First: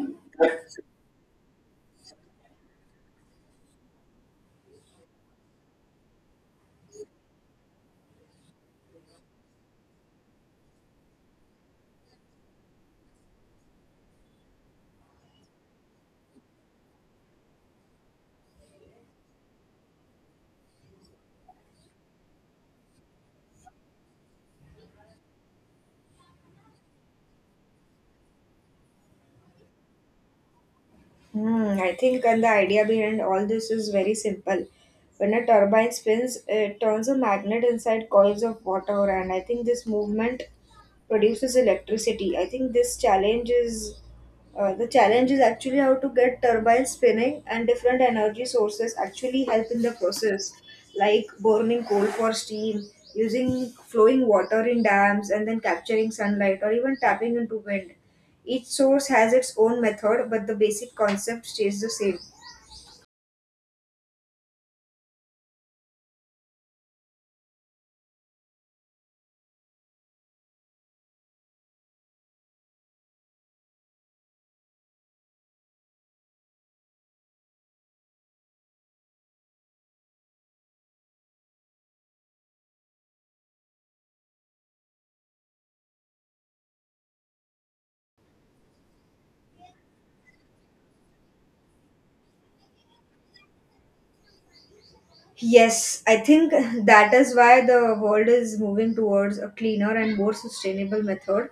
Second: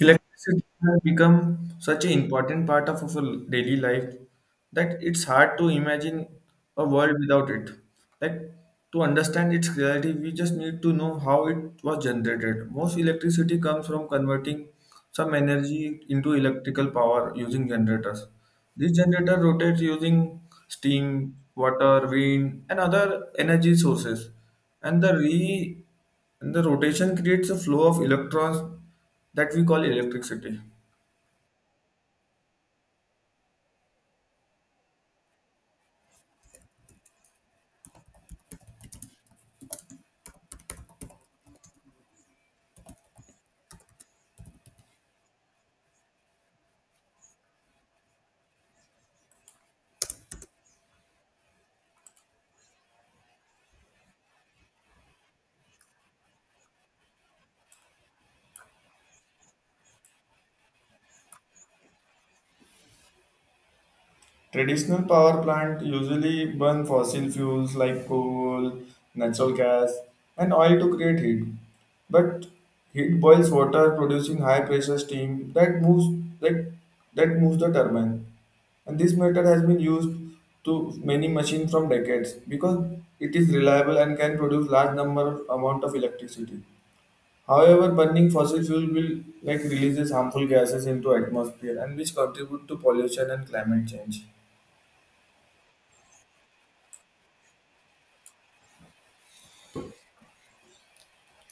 Electricity has become such an important part of our daily life that it's hard to imagine a world without it. Like to understand its clarity, we just need to know how it was generated. Most electricity comes from converting some energy into electrical power using generators. This generator rotates using steam, water, wind, and other energy sources. And the and the rotation creates a flow of electrons that we call electricity. Hmm, I think and the idea behind all this is very simple. When a turbine spins, it turns a magnet inside coils of water, and I think this movement produces electricity. I think this challenge is the challenge is actually how to get turbines spinning, and different energy sources actually help in the process, like burning coal for steam, using flowing water in dams, and then capturing sunlight, or even tapping into wind. Each source has its own method, but the basic concept stays the same. Traditional power plant usually burn fossil fuels like coal, natural gas, and oil to create heat. But heat boils water, producing high pressure steam that moves that, that moves the turbine. And this method has been used to many machines from decades because it is reliable and can produce large number amount of electricity. However, burning fossil fuel will like releases harmful gases into atmosphere and which contribute to pollution and climate change. Yes, I think that is why the world is moving towards a cleaner and more sustainable method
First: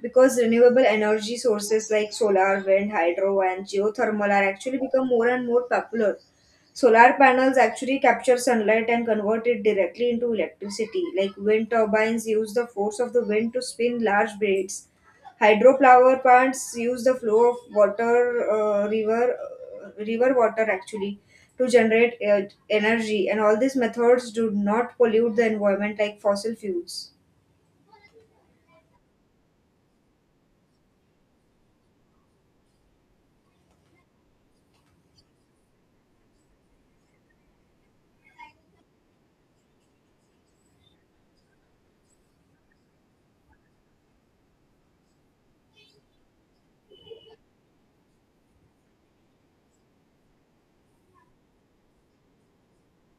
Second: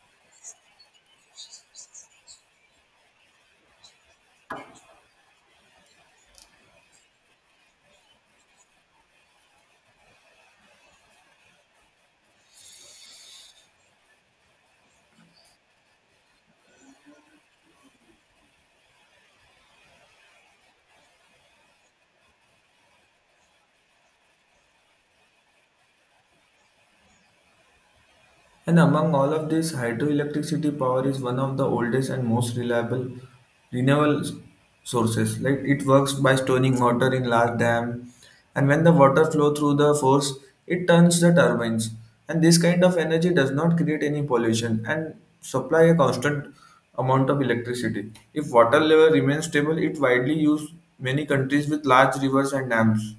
because renewable energy sources like solar, wind, hydro, and geothermal are actually become more and more popular. Solar panels actually capture sunlight and convert it directly into electricity. Like wind turbines use the force of the wind to spin large blades, hydropower plants use the flow of water river water actually to generate energy, and all these methods do not pollute the environment like fossil fuels. And among all of this, hydroelectricity power is one of the oldest and most reliable renewable s- sources. Like it works by storing water in large dam, and when the water flow through the force, it turns the turbines. And this kind of energy does not create any pollution and supply a constant amount of electricity. If water level remains stable, it widely used many countries with large rivers and dams.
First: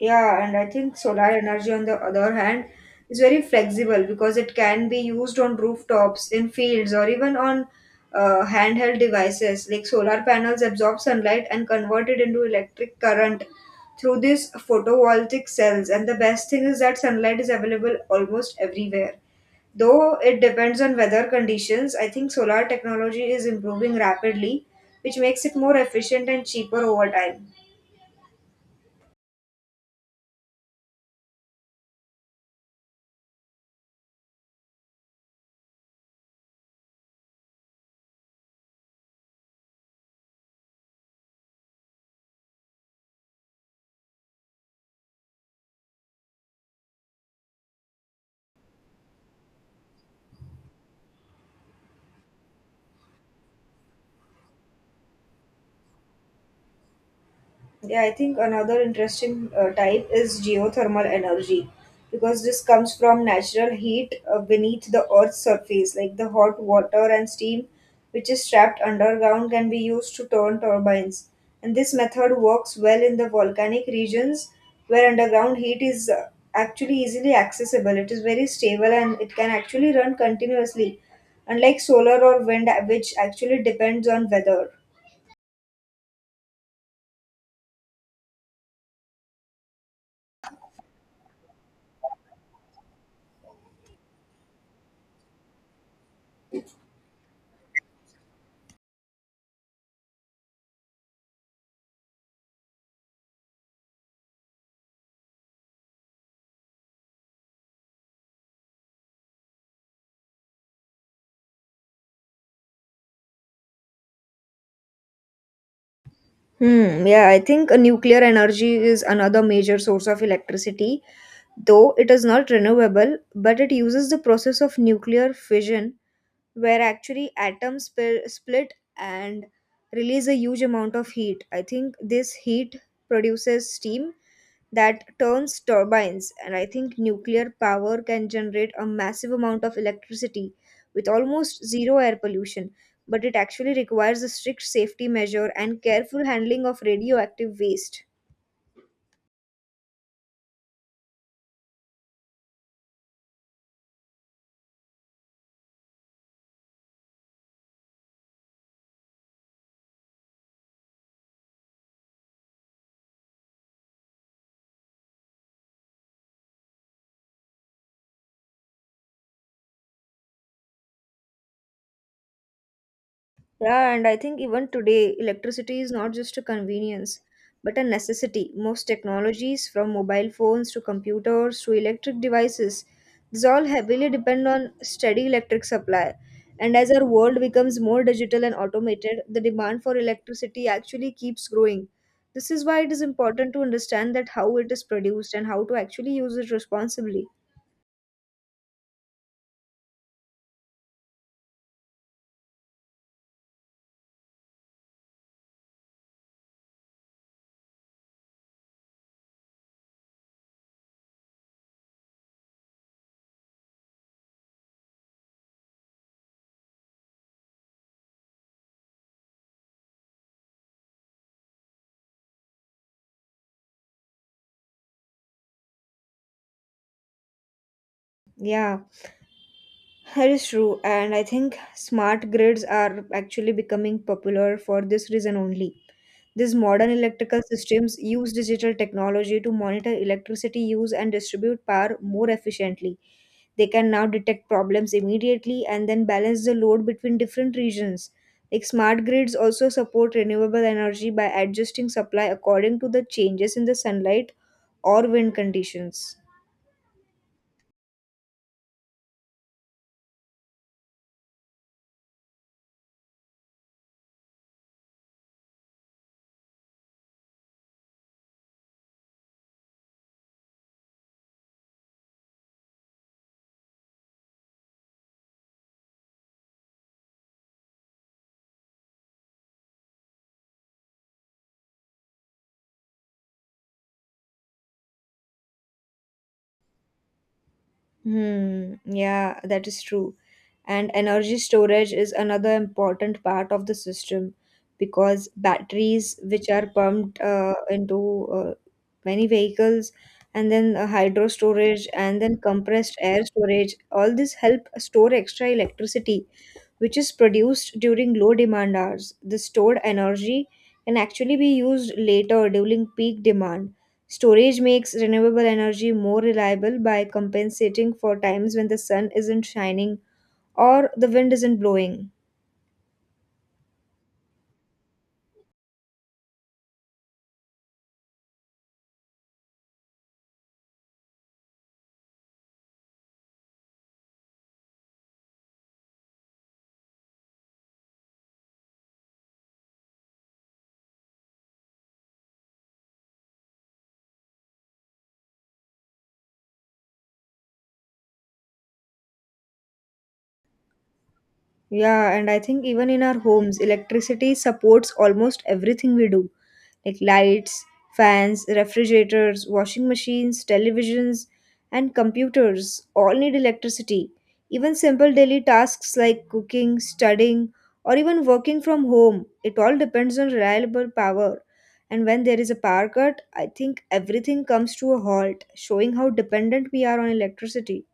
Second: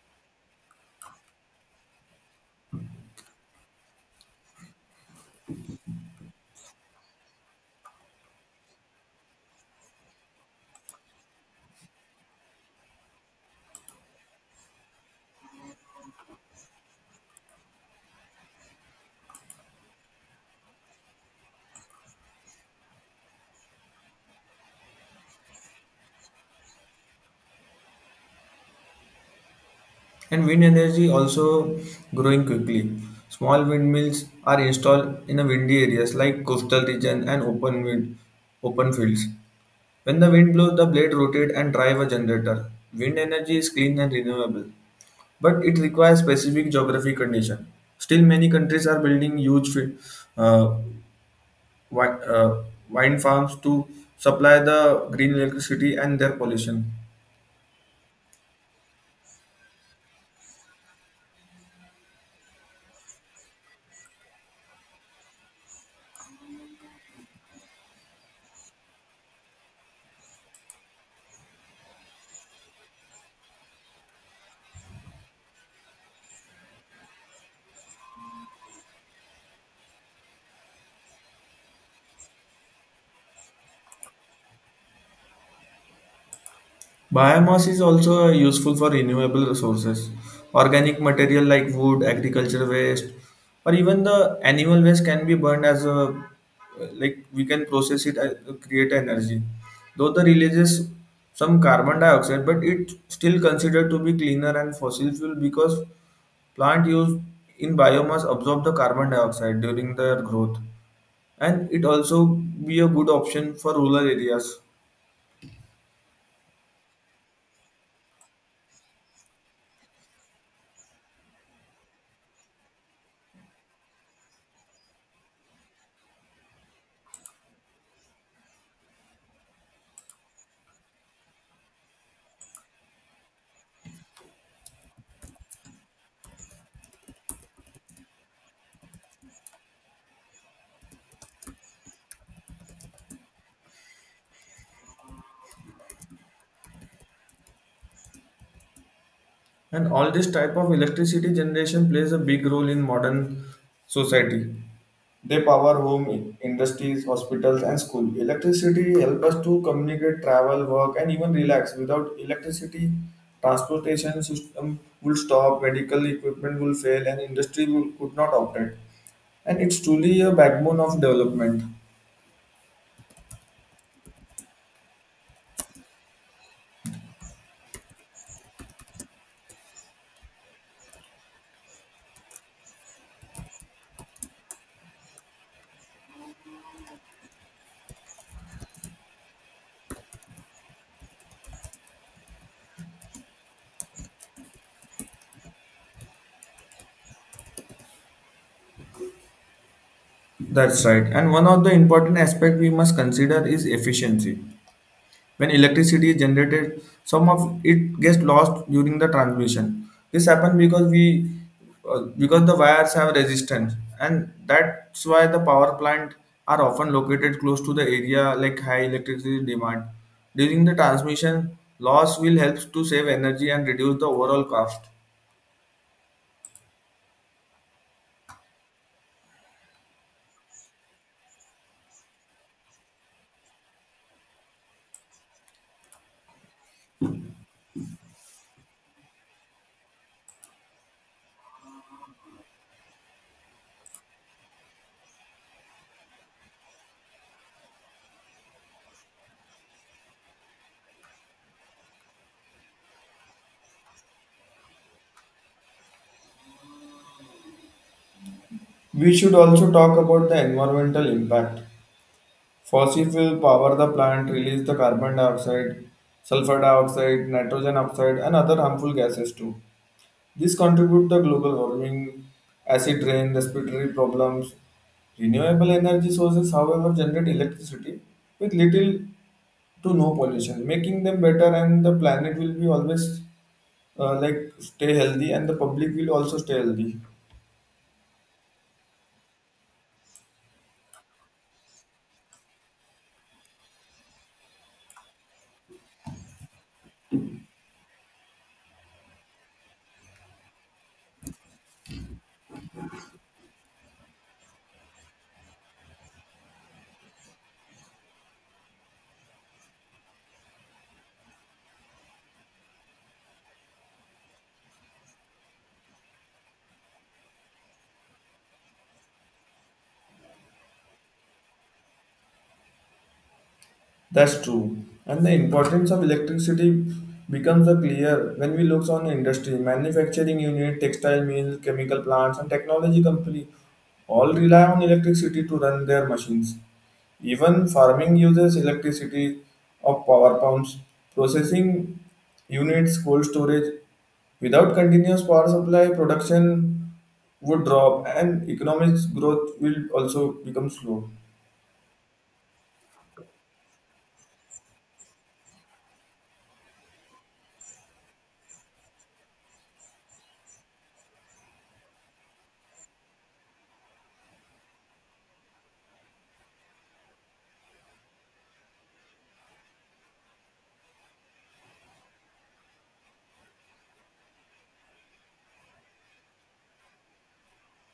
Yeah, and I think solar energy, on the other hand, is very flexible because it can be used on rooftops, in fields, or even on handheld devices. Like solar panels absorb sunlight and convert it into electric current through these photovoltaic cells. And the best thing is that sunlight is available almost everywhere. Though it depends on weather conditions, I think solar technology is improving rapidly, which makes it more efficient and cheaper over time. And wind energy also growing quickly. Small windmills are installed in a windy areas like coastal region and open wind, open fields. When the wind blows, the blade rotate and drive a generator. Wind energy is clean and renewable, but it requires specific geography condition. Still, many countries are building uh, wind farms to supply the green electricity and their pollution. Yeah, I think another interesting type is geothermal energy because this comes from natural heat beneath the earth's surface, like the hot water and steam which is trapped underground can be used to turn turbines. And this method works well in the volcanic regions where underground heat is actually easily accessible. It is very stable and it can actually run continuously, unlike solar or wind, which actually depends on weather. Biomass is also useful for renewable resources. Organic material like wood, agriculture waste, or even the animal waste can be burned as a like we can process it as create energy. Though the releases some carbon dioxide, but it still considered to be cleaner than fossil fuel because plant used in biomass absorb the carbon dioxide during their growth, and it also be a good option for rural areas. Yeah, I think nuclear energy is another major source of electricity, though it is not renewable, but it uses the process of nuclear fission, where actually split and release a huge amount of heat. I think this heat produces steam that turns turbines, and I think nuclear power can generate a massive amount of electricity with almost zero air pollution, but it actually requires a strict safety measure and careful handling of radioactive waste. And all this type of electricity generation plays a big role in modern society. They power home, industries, hospitals, and school. Electricity help us to communicate, travel, work, and even relax. Without electricity, transportation system will stop, medical equipment will fail, and industry will, could not operate. And it's truly a backbone of development. Yeah, and I think even today, electricity is not just a convenience, but a necessity. Most technologies, from mobile phones to computers to electric devices, these all heavily depend on steady electric supply. And as our world becomes more digital and automated, the demand for electricity actually keeps growing. This is why it is important to understand that how it is produced and how to actually use it responsibly. That's right. And one of the important aspect we must consider is efficiency. When electricity is generated, some of it gets lost during the transmission. This happens because the wires have resistance, and that's why the power plant are often located close to the area like high electricity demand. During the transmission, loss will help to save energy and reduce the overall cost. Yeah. That is true, and I think smart grids are actually becoming popular for this reason only. These modern electrical systems use digital technology to monitor electricity use and distribute power more efficiently. They can now detect problems immediately and then balance the load between different regions. Like smart grids also support renewable energy by adjusting supply according to the changes in the sunlight or wind conditions. We should also talk about the environmental impact. Fossil fuel power the plant, release the carbon dioxide, sulfur dioxide, nitrogen oxide, and other harmful gases too. These contribute to global warming, acid rain, respiratory problems. Renewable energy sources, however, generate electricity with little to no pollution, making them better, and the planet will be always like stay healthy, and the public will also stay healthy. Hmm, yeah, that is true. And energy storage is another important part of the system because batteries, which are pumped into many vehicles, and then hydro storage, and then compressed air storage, all this help store extra electricity which is produced during low demand hours. The stored energy can actually be used later during peak demand. Storage makes renewable energy more reliable by compensating for times when the sun isn't shining or the wind isn't blowing. That's true. And the importance of electricity becomes a clear when we look on industry, manufacturing unit, textile mills, chemical plants, and technology company all rely on electricity to run their machines. Even farming uses electricity of power pumps, processing units, cold storage. Without continuous power supply, production would drop and economic growth will also become slow. Yeah, and I think even in our homes, electricity supports almost everything we do. Like lights, fans, refrigerators, washing machines, televisions, and computers all need electricity. Even simple daily tasks like cooking, studying, or even working from home, it all depends on reliable power. And when there is a power cut, I think everything comes to a halt, showing how dependent we are on electricity.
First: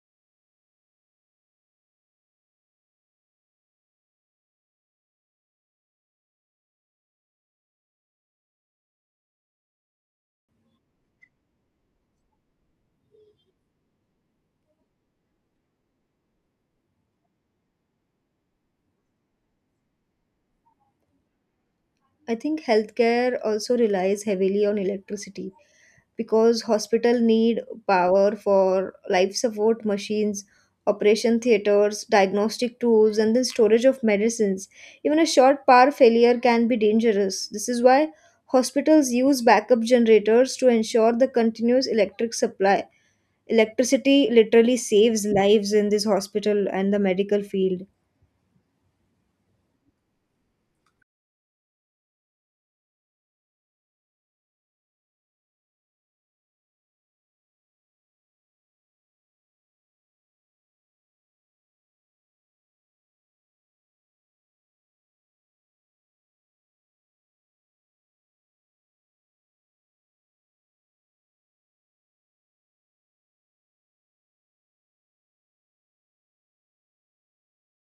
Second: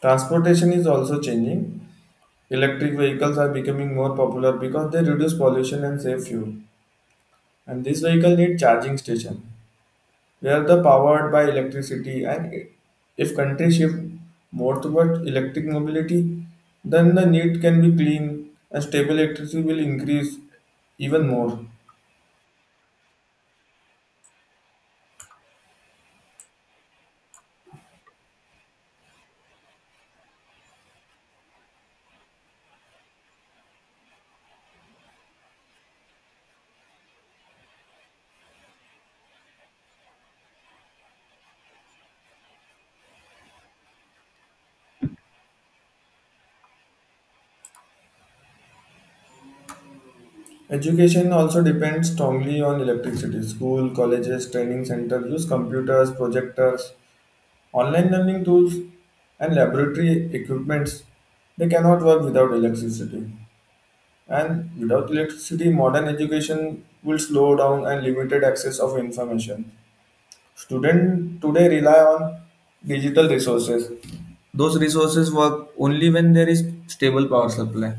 Transportation is also changing. Electric vehicles are becoming more popular because they reduce pollution and save fuel. And these vehicles need charging station. They are the powered by electricity, and if countries shift more towards electric mobility, then the need can be clean and stable electricity will increase even more. I think healthcare also relies heavily on electricity because hospital need power for life support machines, operation theaters, diagnostic tools, and then storage of medicines. Even a short power failure can be dangerous. This is why hospitals use backup generators to ensure the continuous electric supply. Electricity literally saves lives in this hospital and the medical field. Education also depends strongly on electricity. School, colleges, training centers use computers, projectors, online learning tools, and laboratory equipments. They cannot work without electricity. And without electricity, modern education will slow down and limited access of information. Students today rely on digital resources, those resources work only when there is stable power supply.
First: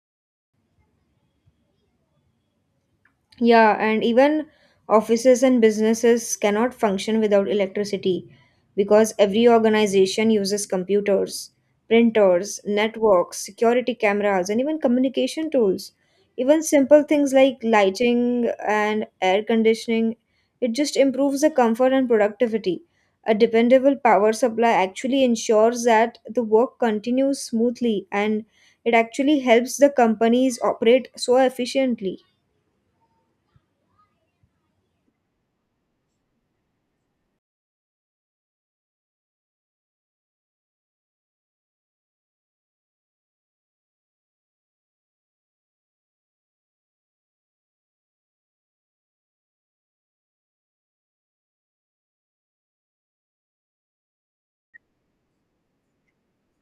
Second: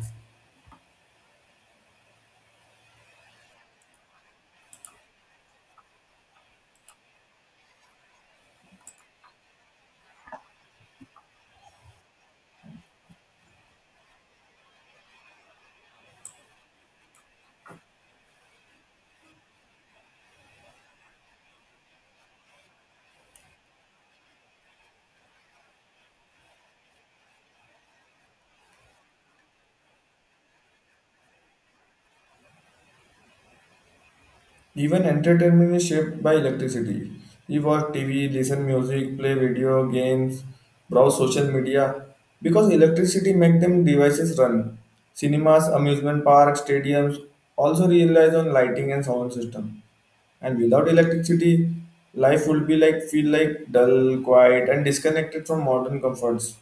Yeah, and even offices and businesses cannot function without electricity because every organization uses computers, printers, networks, security cameras, and even communication tools. Even simple things like lighting and air conditioning, it just improves the comfort and productivity. A dependable power supply actually ensures that the work continues smoothly, and it actually helps the companies operate so efficiently. Even entertainment is shaped by electricity. We watch TV, listen music, play video games, browse social media because electricity make them devices run. Cinemas, amusement parks, stadiums also rely on lighting and sound system. And without electricity, life would be like feel like dull, quiet, and disconnected from modern comforts.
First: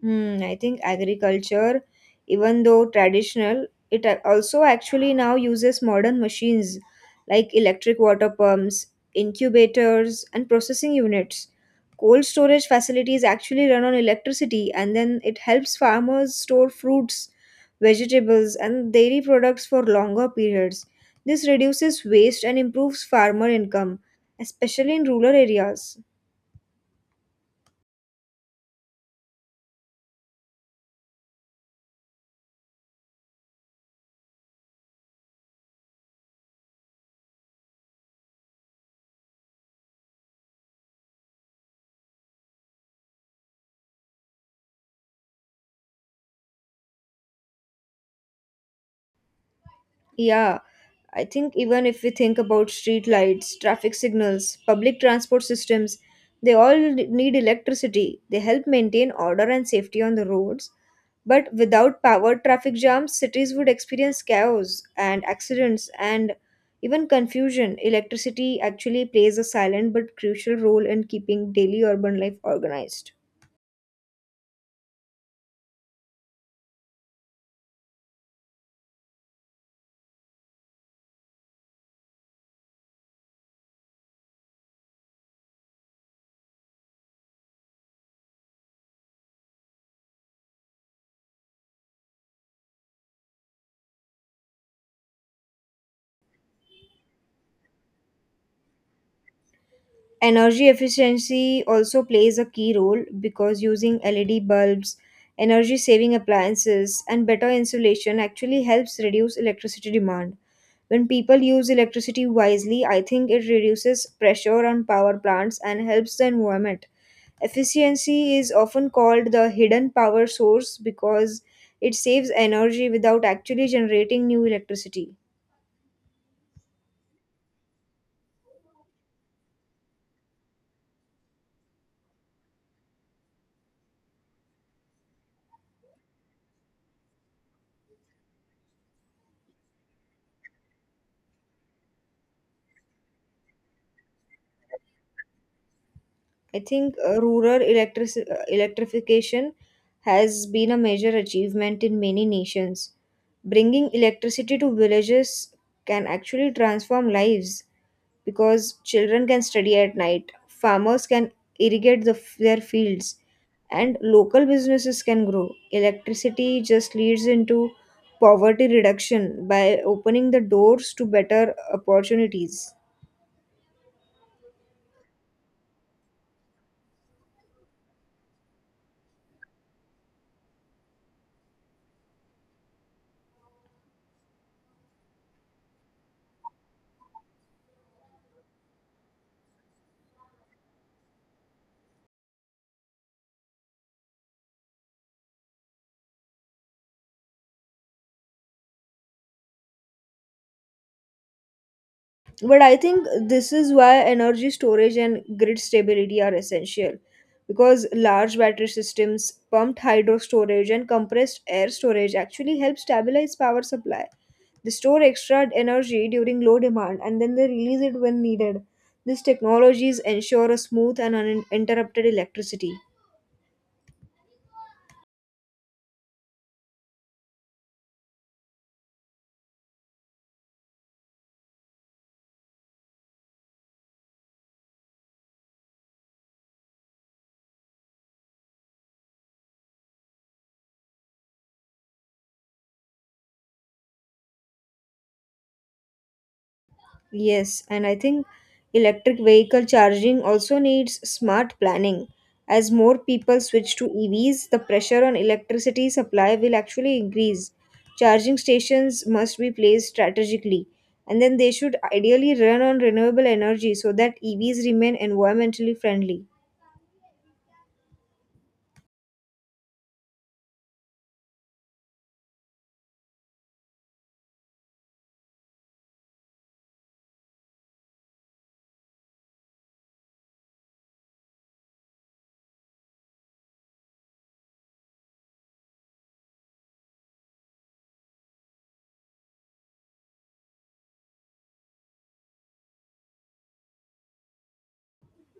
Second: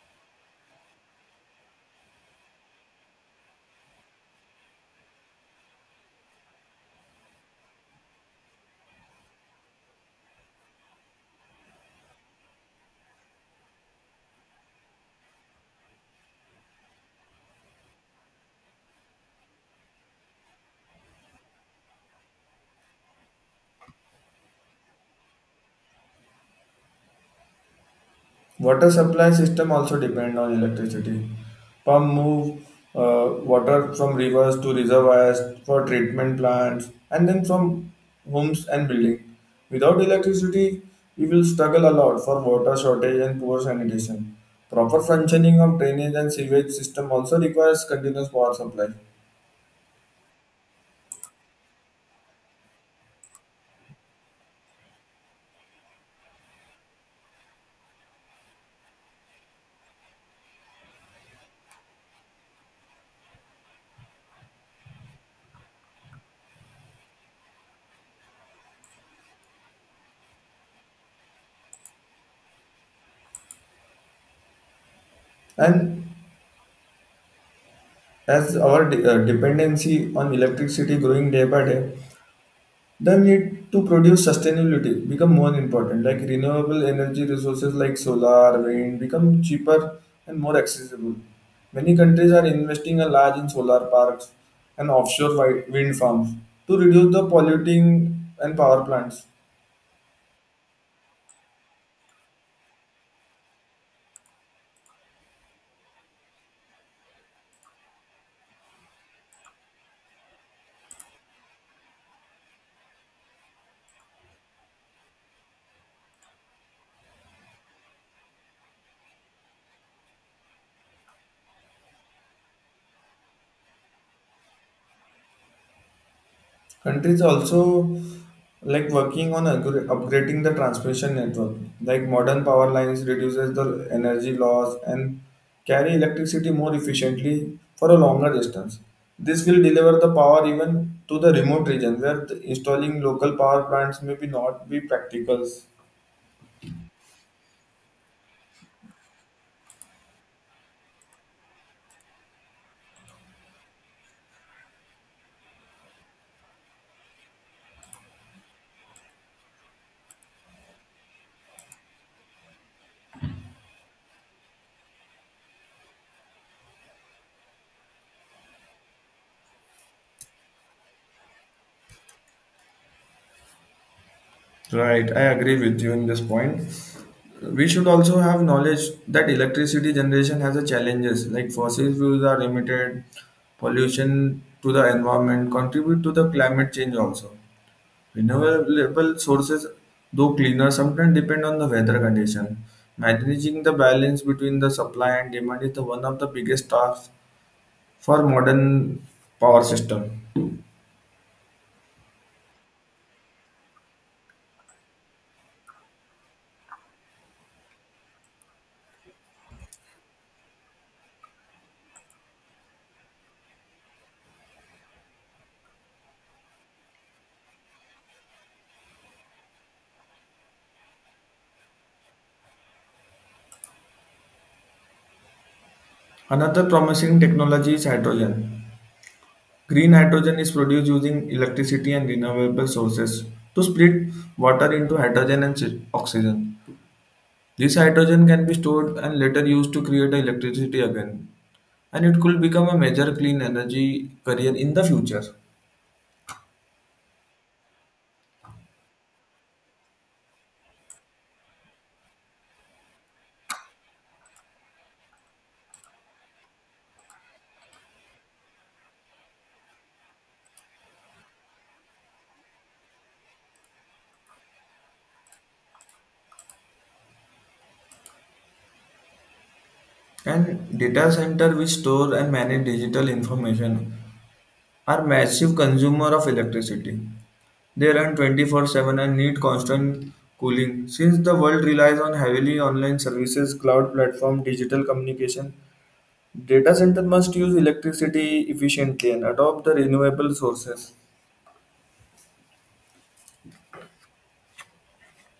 Hmm, I think agriculture, even though traditional, also actually now uses modern machines like electric water pumps, incubators, and processing units. Cold storage facilities actually run on electricity, and then it helps farmers store fruits, vegetables, and dairy products for longer periods. This reduces waste and improves farmer income, especially in rural areas. Water supply system also depend on electricity. Pump move water from rivers to reservoirs for treatment plants and then from homes and building. Without electricity, we will struggle a lot for water shortage and poor sanitation. Proper functioning of drainage and sewage system also requires continuous power supply. Yeah. I think even if we think about street lights, traffic signals, public transport systems, they all need electricity. They help maintain order and safety on the roads. But without power traffic jams, cities would experience chaos and accidents and even confusion. Electricity actually plays a silent but crucial role in keeping daily urban life organized. And as our dependency on electricity growing day by day, the need to produce sustainability become more important like renewable energy resources like solar wind become cheaper and more accessible, many countries are investing a large in solar parks and offshore wind farms to reduce the polluting and power plants. Energy efficiency also plays a key role because using LED bulbs, energy saving appliances, and better insulation actually helps reduce electricity demand. When people use electricity wisely, I think it reduces pressure on power plants and helps the environment. Efficiency is often called the hidden power source because it saves energy without actually generating new electricity. Countries also like working on upgrading the transmission network. Like modern power lines reduces the energy loss and carry electricity more efficiently for a longer distance. This will deliver the power even to the remote region where the installing local power plants may be not be practical. I think rural electric electrification has been a major achievement in many nations. Bringing electricity to villages can actually transform lives because children can study at night, farmers can their fields, and local businesses can grow. Electricity just leads into poverty reduction by opening the doors to better opportunities. Right, I agree with you in this point. We should also have knowledge that electricity generation has a challenges like fossil fuels are limited, pollution to the environment contribute to the climate change also, renewable sources though cleaner sometimes depend on the weather condition. Managing the balance between the supply and demand is the one of the biggest tasks for modern power system. But I think this is why energy storage and grid stability are essential because large battery systems, pumped hydro storage, and compressed air storage actually help stabilize power supply. They store extra energy during low demand and then they release it when needed. These technologies ensure a smooth and uninterrupted electricity. Another promising technology is hydrogen. Green hydrogen is produced using electricity and renewable sources to split water into hydrogen and oxygen. This hydrogen can be stored and later used to create electricity again, and it could become a major clean energy career in the future. Yes, and I think electric vehicle charging also needs smart planning. As more people switch to EVs, the pressure on electricity supply will actually increase. Charging stations must be placed strategically, and then they should ideally run on renewable energy so that EVs remain environmentally friendly. And data center which store and manage digital information are massive consumer of electricity. They run 24/7 and need constant cooling. Since the world relies on heavily online services, cloud platform, digital communication, data center must use electricity efficiently and adopt the renewable sources.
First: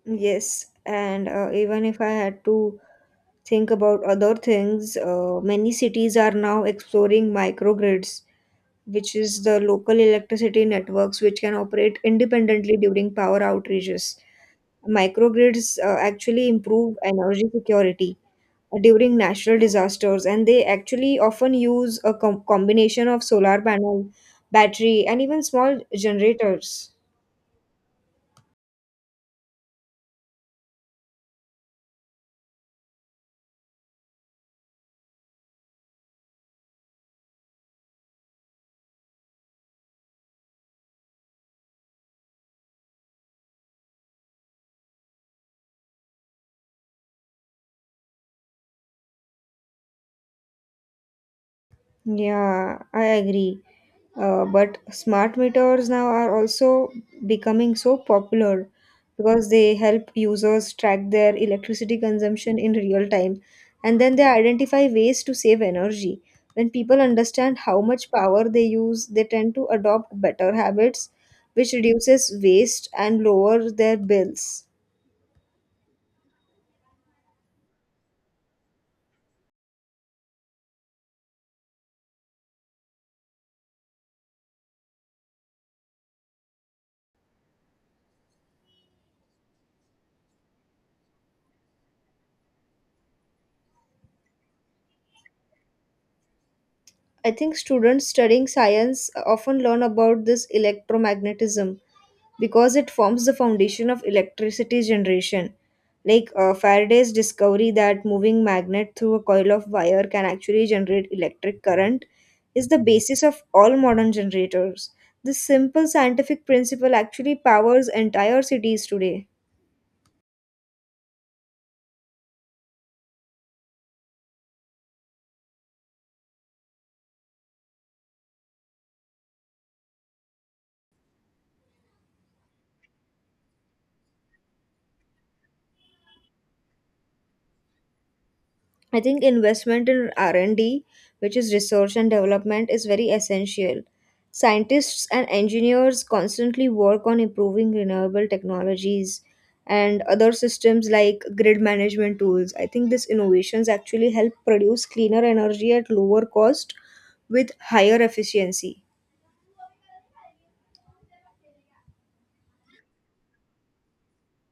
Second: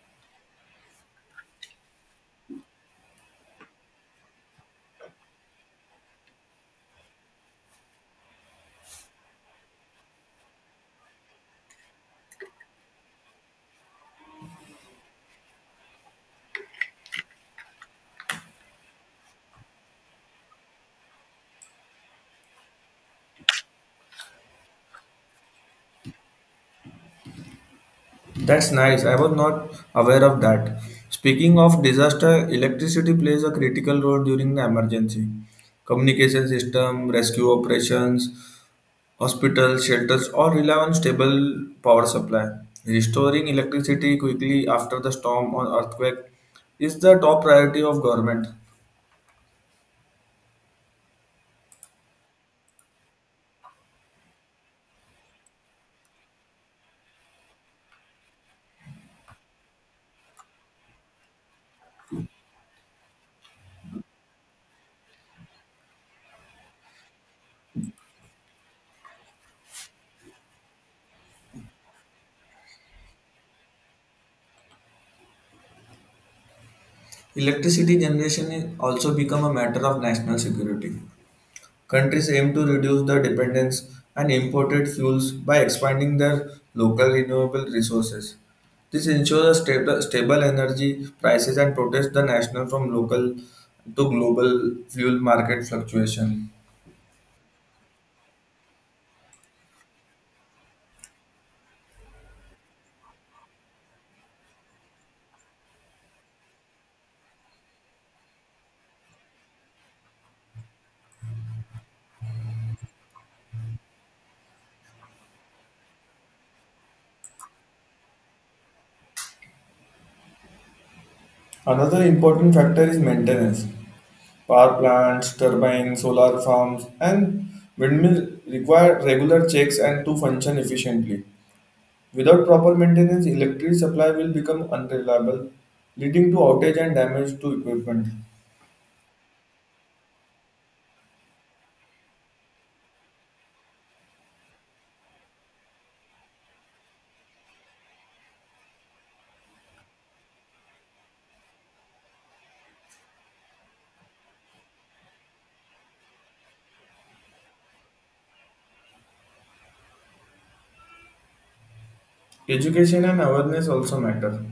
Yes, and even if I had to think about other things, many cities are now exploring microgrids which is the local electricity networks which can operate independently during power outages. Microgrids actually improve energy security during natural disasters, and they actually often use a combination of solar panel, battery, and even small generators. That's nice. I was not aware of that. Speaking of disaster, electricity plays a critical role during the emergency. Communication system, rescue operations, hospitals, shelters all rely on stable power supply. Restoring electricity quickly after the storm or earthquake is the top priority of government. Yeah, I agree. But smart meters now are also becoming so popular because they help users track their electricity consumption in real time, and then they identify ways to save energy. When people understand how much power they use, they tend to adopt better habits, which reduces waste and lowers their bills. Electricity generation is also become a matter of national security. Countries aim to reduce their dependence on imported fuels by expanding their local renewable resources. This ensures a stable energy prices and protects the national from local to global fuel market fluctuation. I think students studying science often learn about this electromagnetism because it forms the foundation of electricity generation. Like Faraday's discovery that moving magnet through a coil of wire can actually generate electric current is the basis of all modern generators. This simple scientific principle actually powers entire cities today. Another important factor is maintenance. Power plants, turbines, solar farms, and windmills require regular checks and to function efficiently. Without proper maintenance, electricity supply will become unreliable, leading to outage and damage to equipment. I think investment in R&D, which is research and development, is very essential. Scientists and engineers constantly work on improving renewable technologies and other systems like grid management tools. I think these innovations actually help produce cleaner energy at lower cost with higher efficiency. Education and awareness also matter.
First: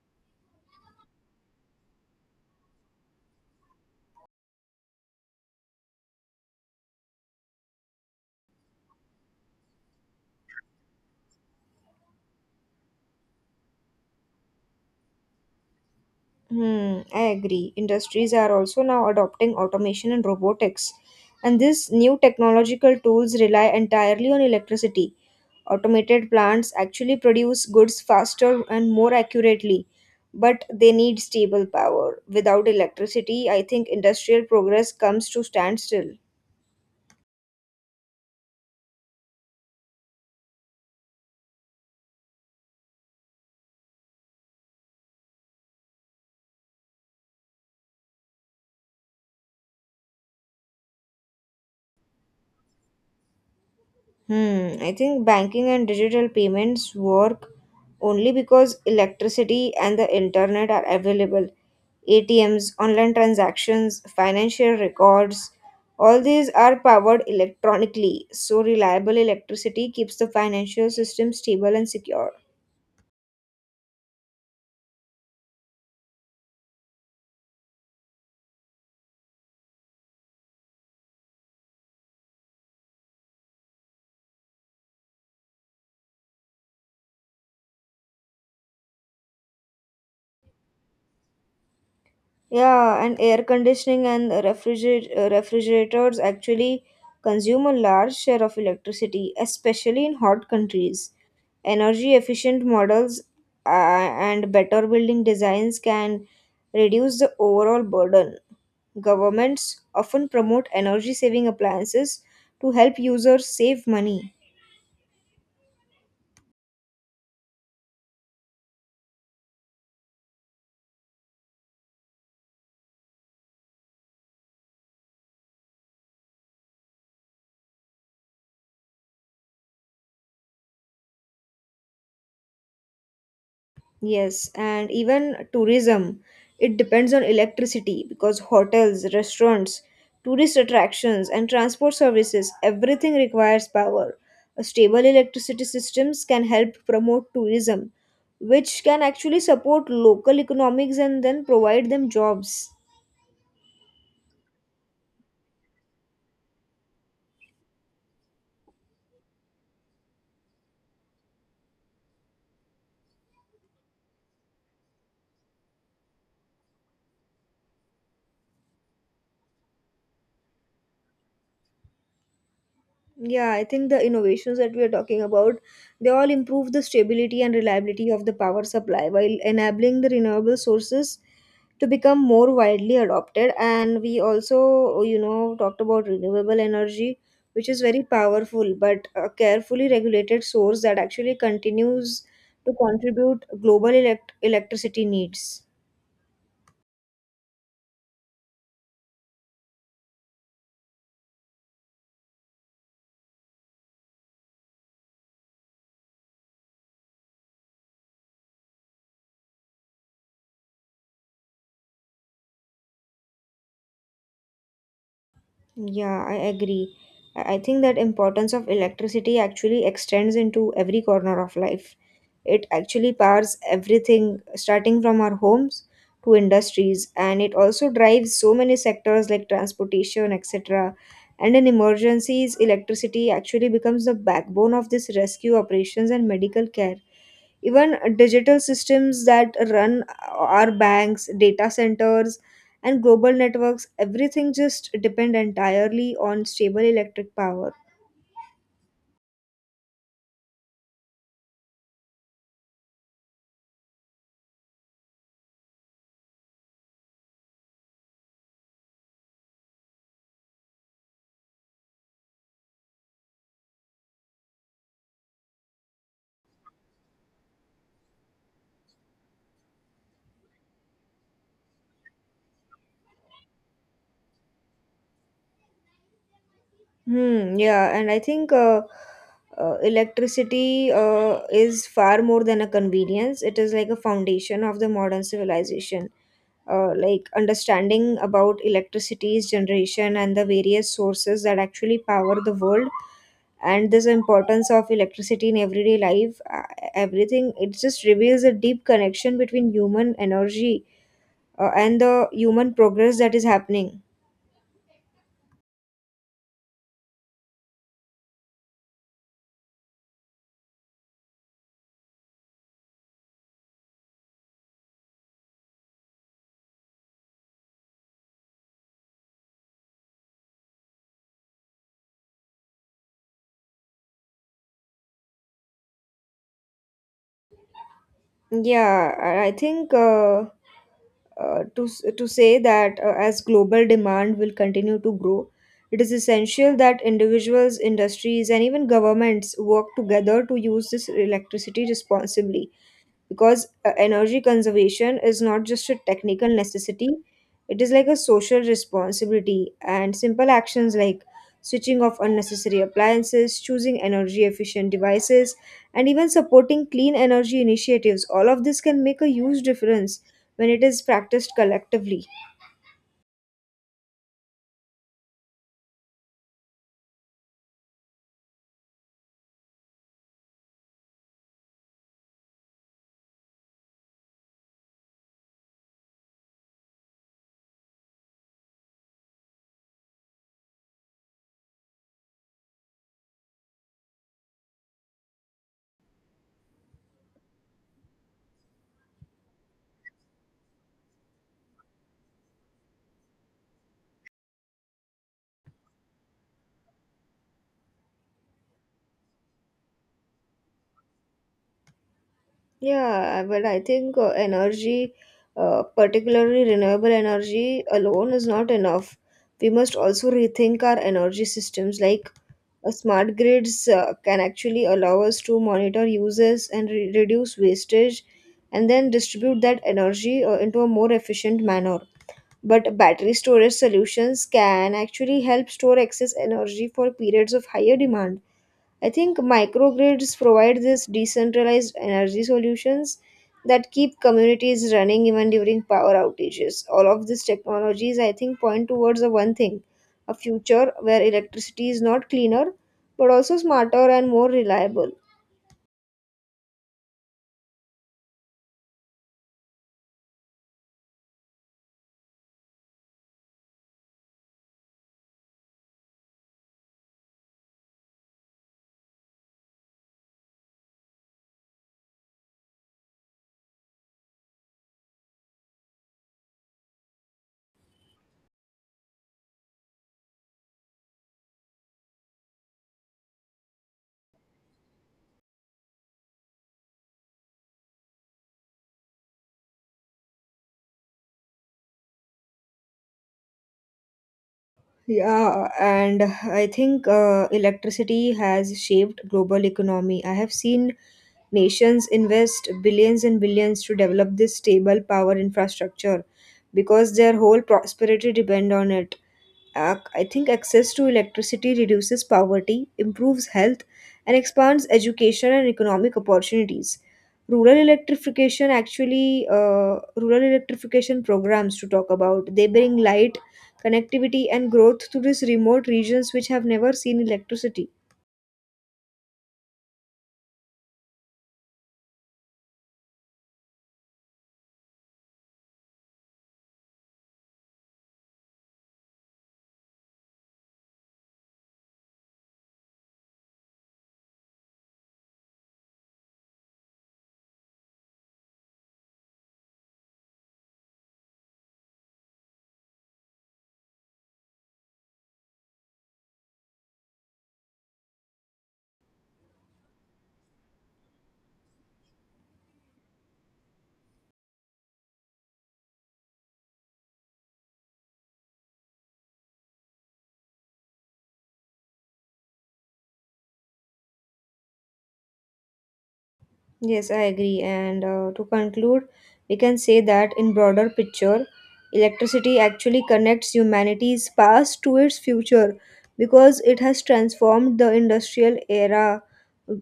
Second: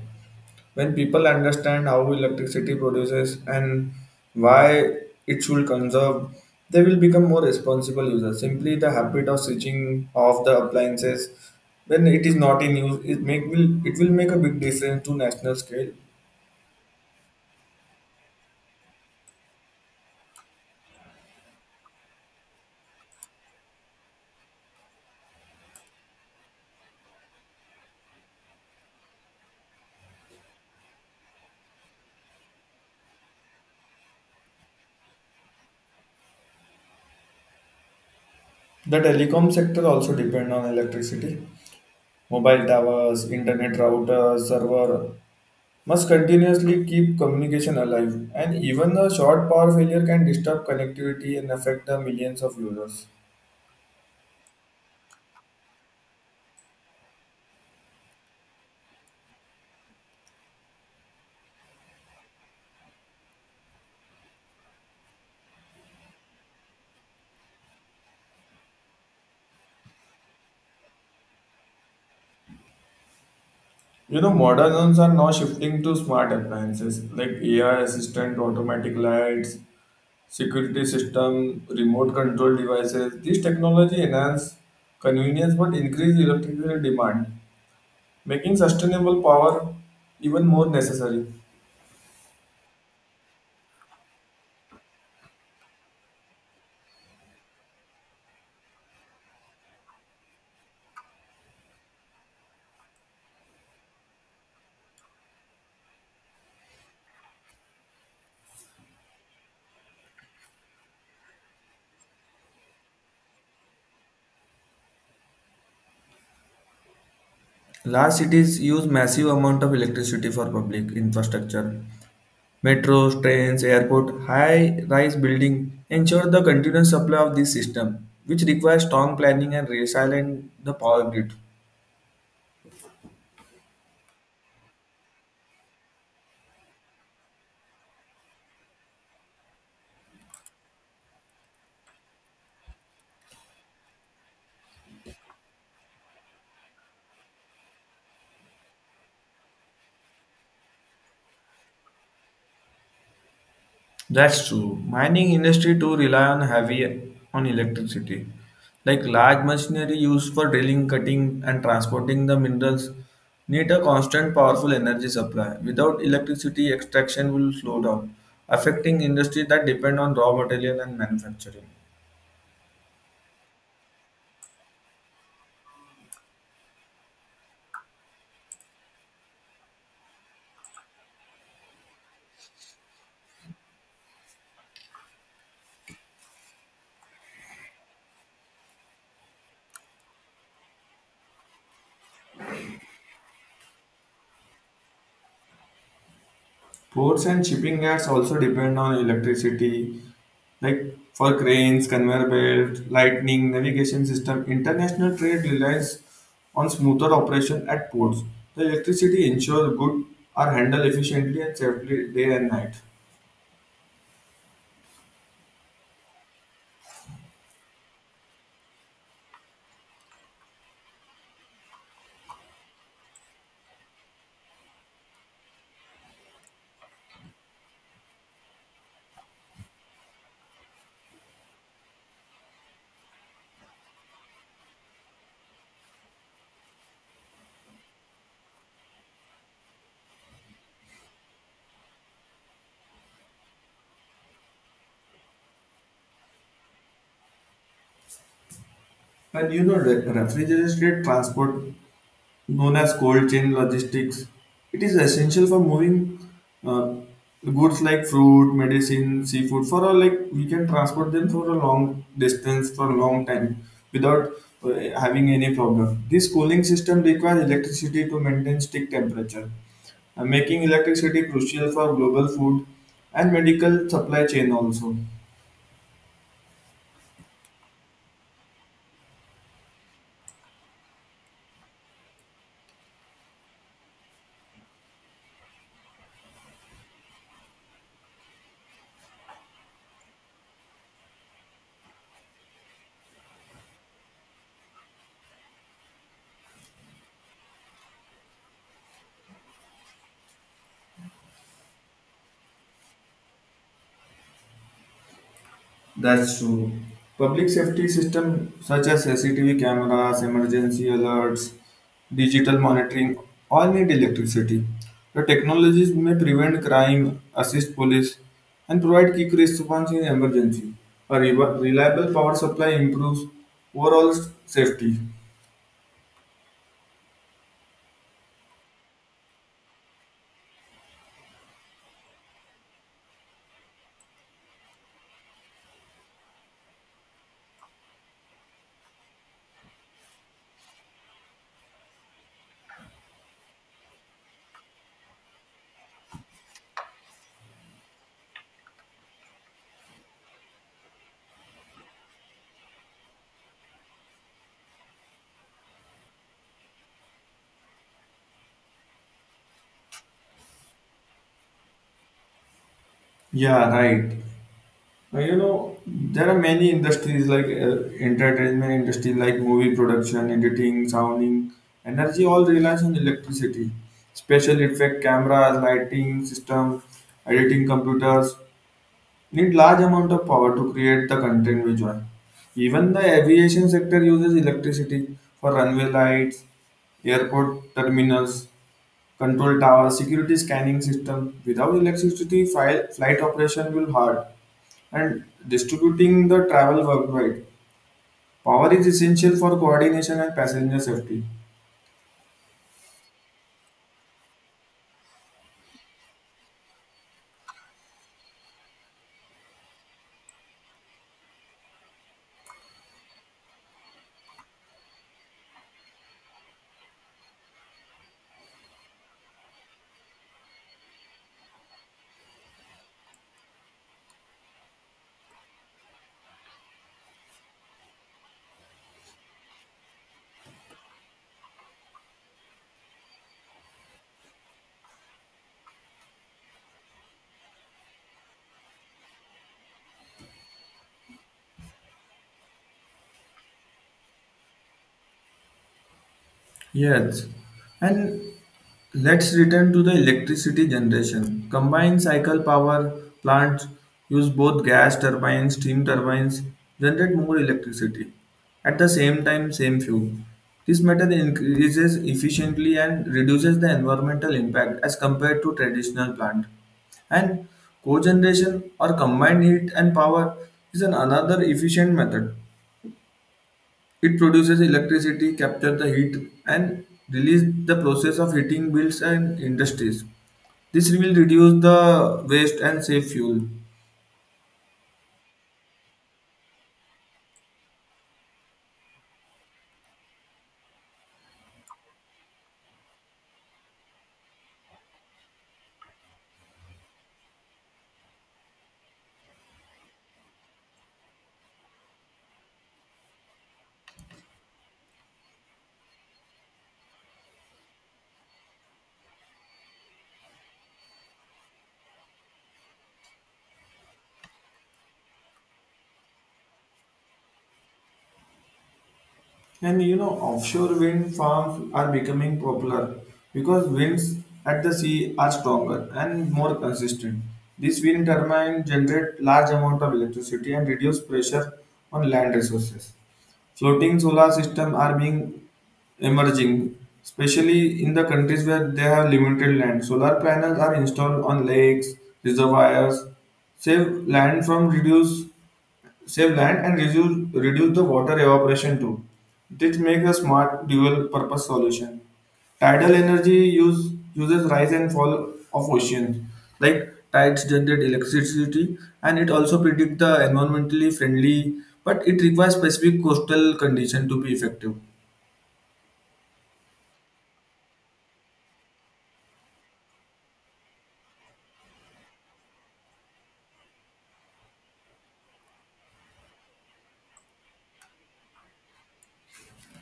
When people understand how electricity produces and why it should conserve, they will become more responsible users. Simply the habit of switching off the appliances when it is not in use, it will make a big difference to national scale. Hmm, I agree. Industries are also now adopting automation and robotics, and these new technological tools rely entirely on electricity. Automated plants actually produce goods faster and more accurately, but they need stable power. Without electricity, I think industrial progress comes to standstill. The telecom sector also depend on electricity. Mobile towers, internet routers, server must continuously keep communication alive, and even a short power failure can disturb connectivity and affect the millions of users. Hmm, I think banking and digital payments work only because electricity and the internet are available. ATMs, online transactions, financial records, all these are powered electronically, so reliable electricity keeps the financial system stable and secure. You know, modern homes are now shifting to smart appliances like AI assistant, automatic lights, security system, remote control devices. These technology enhance convenience but increase electricity demand, making sustainable power even more necessary. Yeah, and air conditioning and refrigerators actually consume a large share of electricity, especially in hot countries. Energy efficient models and better building designs can reduce the overall burden. Governments often promote energy saving appliances to help users save money. Large cities use massive amount of electricity for public infrastructure. Metros, trains, airport, high-rise building ensure the continuous supply of this system, which requires strong planning and resilient the power grid. Yes, and even tourism, it depends on electricity because hotels, restaurants, tourist attractions, and transport services, everything requires power. A stable electricity systems can help promote tourism, which can actually support local economics and then provide them jobs. That's true. Mining industry too rely on heavy on electricity, like large machinery used for drilling, cutting, and transporting the minerals need a constant powerful energy supply. Without electricity, extraction will slow down, affecting industry that depend on raw material and manufacturing. Yeah, I think the innovations that we are talking about, they all improve the stability and reliability of the power supply while enabling the renewable sources to become more widely adopted. And we also, you know, talked about renewable energy, which is very powerful, but a carefully regulated source that actually continues to contribute global electricity needs. Ports and shipping yards also depend on electricity, like for cranes, conveyor belts, lightning, navigation system. International trade relies on smoother operation at ports. The electricity ensures goods are handled efficiently and safely day and night. Yeah, I agree. I think that importance of electricity actually extends into every corner of life. It actually powers everything, starting from our homes to industries, and it also drives so many sectors like transportation, etc. And in emergencies, electricity actually becomes the backbone of this rescue operations and medical care, even digital systems that run our banks, data centers, and global networks. Everything just depend entirely on stable electric power. And you know, the refrigerated transport known as cold chain logistics. It is essential for moving uh, goods like fruit, medicine, seafood for a like we can transport them for a long distance for a long time without uh, having any problem. This cooling system requires electricity to maintain stick temperature, making electricity crucial for global food and medical supply chain also. Hmm, yeah, and I think electricity is far more than a convenience. It is like a foundation of the modern civilization. Like understanding about electricity's generation and the various sources that actually power the world, and this importance of electricity in everyday life, everything, it just reveals a deep connection between human energy and the human progress that is happening. That's true. Public safety systems such as CCTV cameras, emergency alerts, digital monitoring all need electricity. The technologies may prevent crime, assist police, and provide quick response in emergency. A reliable power supply improves overall safety. Yeah, I think to say that as global demand will continue to grow, it is essential that individuals, industries, and even governments work together to use this electricity responsibly, because energy conservation is not just a technical necessity, it is like a social responsibility. And simple actions like switching off unnecessary appliances, choosing energy efficient devices, and even supporting clean energy initiatives, all of this can make a huge difference when it is practiced collectively. Yeah, right. You know, there are many industries like entertainment industry, like movie production, editing, sounding, energy, all relies on electricity. Special effect cameras, lighting system, editing computers need large amount of power to create the content visual. Even the aviation sector uses electricity for runway lights, airport terminals. Control tower, security scanning system. Without electricity, file, flight operation will hard. And distributing the travel worldwide. Power is essential for coordination and passenger safety. Yeah, but I think energy, particularly renewable energy alone is not enough. We must also rethink our energy systems. Like, smart grids can actually allow us to monitor uses and reduce wastage, and then distribute that energy into a more efficient manner. But battery storage solutions can actually help store excess energy for periods of higher demand. I think microgrids provide this decentralized energy solutions that keep communities running even during power outages. All of these technologies, I think, point towards the one thing: a future where electricity is not cleaner, but also smarter and more reliable. Yes, and let's return to the electricity generation. Combined cycle power plants use both gas turbines, steam turbines, generate more electricity at the same time, same fuel. This method increases efficiently and reduces the environmental impact as compared to traditional plant. And cogeneration or combined heat and power is an another efficient method, it produces electricity, captures the heat, and release the process of heating bills and industries. This will reduce the waste and save fuel. Yeah, and I think electricity has shaped global economy. I have seen nations invest billions and billions to develop this stable power infrastructure because their whole prosperity depend on it. I think access to electricity reduces poverty, improves health, and expands education and economic opportunities. Rural electrification actually, rural electrification programs to talk about, they bring light, connectivity, and growth to these remote regions which have never seen electricity. And you know, offshore wind farms are becoming popular because winds at the sea are stronger and more consistent. These wind turbines generate large amount of electricity and reduce pressure on land resources. Floating solar systems are being emerging, especially in the countries where they have limited land. Solar panels are installed on lakes, reservoirs, save land from reduce save land and reduce the water evaporation too. This makes a smart dual purpose solution. Tidal energy uses rise and fall of oceans. Like tides generate electricity and it also predict the environmentally friendly, but it requires specific coastal condition to be effective. Yes, I agree. And to conclude, we can say that in broader picture, electricity actually connects humanity's past to its future, because it has transformed the industrial era,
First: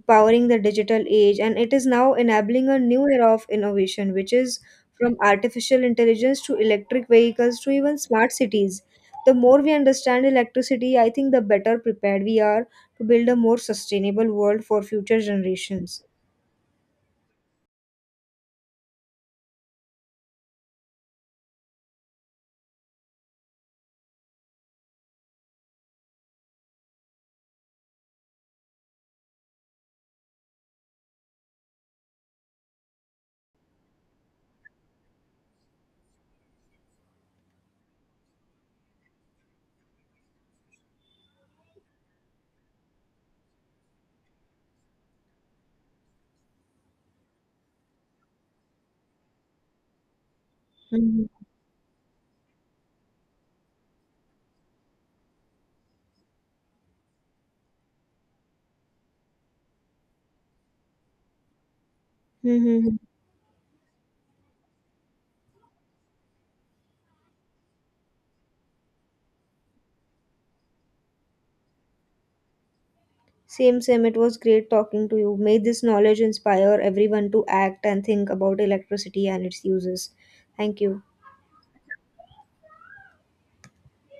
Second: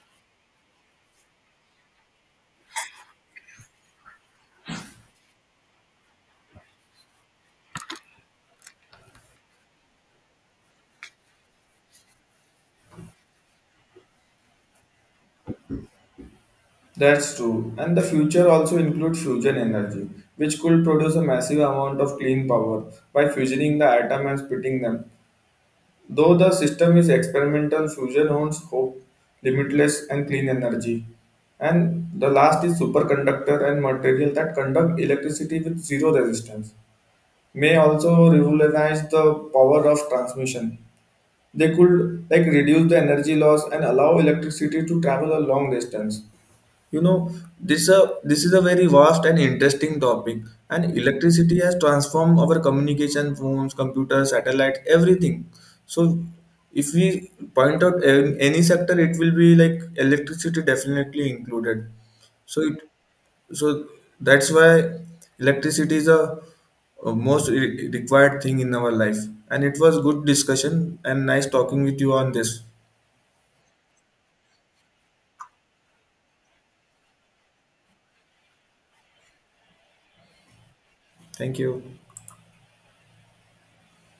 powering the digital age, and it is now enabling a new era of innovation, which is from artificial intelligence to electric vehicles to even smart cities. The more we understand electricity, I think the better prepared we are to build a more sustainable world for future generations. That's true. And the future also includes fusion energy, which could produce a massive amount of clean power by fusioning the atom and splitting them. Though the system is experimental, fusion holds hope, limitless and clean energy. And the last is superconductor and material that conduct electricity with zero resistance may also revolutionize the power of transmission. They could like reduce the energy loss and allow electricity to travel a long distance. You know, this is a very vast and interesting topic. And Mhm. electricity has transformed our communication, phones, computers, satellite, everything. So, if we point out any sector, it will be like electricity definitely included. So it Mm-hmm. so that's why electricity is a most required thing in our life. And it was good discussion and nice talking with you on this. Same, same. It was great talking to you. May this knowledge inspire everyone to act and think about electricity and its uses. Thank you. Thank you.